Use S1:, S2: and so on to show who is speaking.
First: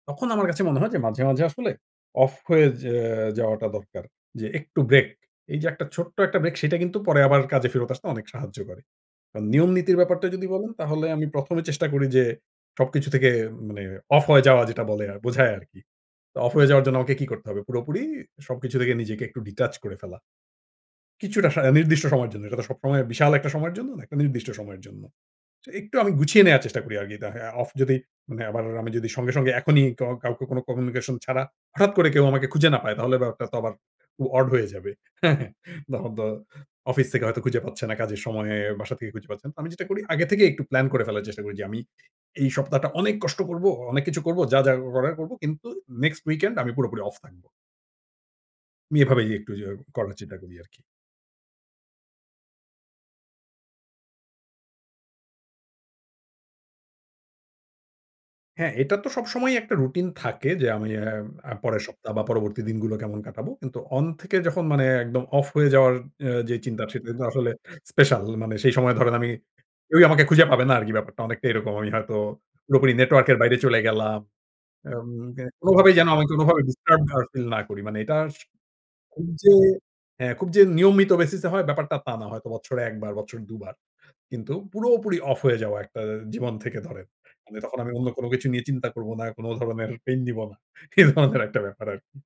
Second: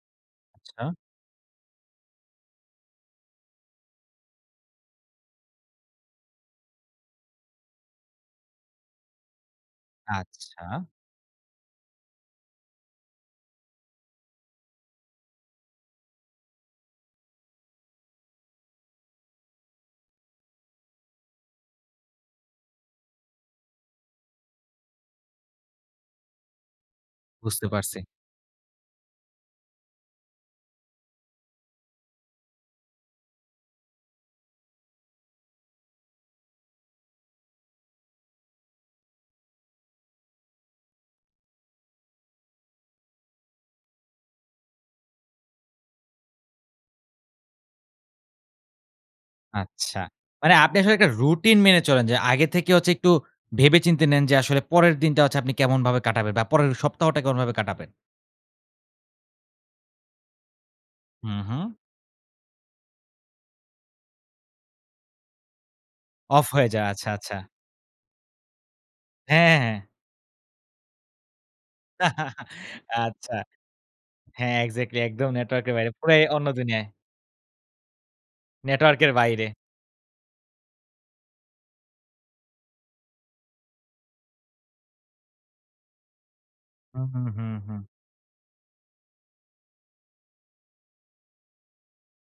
S1: তখন আমার কাছে মনে
S2: আচ্ছা।
S1: হয় যে মাঝে, মাঝে আসলে অফ হয়ে যে যাওয়াটা দরকার। যে একটু ব্রেক এই যে একটা ছোট্ট একটা ব্রেক সেটা কিন্তু পরে আবার কাজে ফেরত আসতে অনেক সাহায্য করে। কারণ নিয়ম নীতির ব্যাপারটা যদি বলেন
S2: আচ্ছা।
S1: তাহলে আমি ১ম এ চেষ্টা করি যে সবকিছু থেকে মানে অফ হয়ে যাওয়া যেটা বলে বোঝায় আরকি। তো অফ হয়ে যাওয়ার জন্য আমাকে কি করতে হবে পুরোপুরি সবকিছু থেকে নিজেকে একটু ডিটাচ করে ফেলা। কিছুটা সারা নির্দিষ্ট সময়ের জন্য, এটা তো সবসময় বিশাল একটা সময়ের জন্য না একটা নির্দিষ্ট সময়ের জন্য। যে একটু আমি গুছিয়ে নেওয়ার চেষ্টা করি আরকি আ
S2: বুঝতে
S1: অফ যদি
S2: পারছি।
S1: মানে আবার আমি যদি সঙ্গে, সঙ্গে এখনই কা কাউকে কোন কমিউনিকেশন ছাড়া হঠাৎ করে কেউ আমাকে খুঁজে না পায় তাহলে ব্যাপারটা তো আবার খুব ওড হয়ে যাবে হ্যাঁ, হ্যাঁ। তখন তো অফিস থেকে হয়তো খুঁজে পাচ্ছে না কাজের সময়ে বাসা থেকে খুঁজে পাচ্ছে না। আমি যেটা করি আগে থেকেই একটু প্ল্যান করে ফেলার চেষ্টা করি যে আমি এই সপ্তাহটা অনেক কষ্ট করব, অনেক কিছু করব যা, যা করার করব কিন্তু নেক্সসট উইকেন্ড আমি পুরোপুরি অফ থাকব। আমি এভাবেই একটু যে
S2: আচ্ছা,
S1: করার চেষ্টা করি
S2: মানে আপনি
S1: আরকি।
S2: আসলে একটা রুটিন মেনে চলেন যে আগে থেকে হচ্ছে একটু ভেবে চিন্তে নেন যে আসলে পরের দিনটা হচ্ছে আপনি কেমনভাবে কাটাবেন বা পরের সপ্তাহটা কেমনভাবে কাটাবেন।
S1: হ্যাঁ, এটা তো সবসময়ই একটা রুটিন থাকে যে আমি অ্যা
S2: হুম,
S1: আ
S2: হুম।
S1: পরের সপ্তাহ বা পরবর্তী দিনগুলো কেমন কাটাবো। কিন্তু অন থেকে যখন মানে একদম অফ হয়ে যাওয়ার আ
S2: অফ
S1: যে
S2: হয়ে
S1: চিন্তা
S2: যায়
S1: সেটা
S2: আচ্ছা,
S1: হচ্ছে
S2: আচ্ছা।
S1: আসলে স্পেশাল মানে সেই সময় ধরেন আমি
S2: হ্যাঁ, হ্যাঁ।
S1: কেউই আমাকে খুঁজে পাবে না আর কি ব্যাপারটা অনেকটাই এরকম আমি হয়তো পুরোপুরি নেটওয়র্ক
S2: আচ্ছা,
S1: এর বাইরে চলে গেলাম।
S2: হ্যাঁ
S1: আ
S2: এক্সাক্টলি
S1: উম
S2: একদম নেটওয়র্ক এর বাইরে
S1: কোনোভাবেই যেন
S2: পুরাই
S1: আমি
S2: অন্য
S1: কোনোভাবে
S2: দুনিয়ায়।
S1: ডিস্টার্ব না ফিল না করি মানে এটা
S2: নেটওয়র্ক এর
S1: খুব
S2: বাইরে।
S1: যে হ্যাঁ। খুব যে নিয়মিত বেসিসে হয় ব্যাপারটা তা না হয়তো বছরে ১বার বছরে ২বার কিন্তু পুরোপুরি অফ হয়ে যাওয়া একটা জীবন থেকে
S2: হুম,
S1: ধরেন।
S2: হুম, হুম,
S1: মানে তখন
S2: হুম।
S1: আমি অন্য কোন কিছু নিয়ে চিন্তা করব না, কোন ধরনের পেইন নিব না, এই ধরনের একটা ব্যাপার আরকি।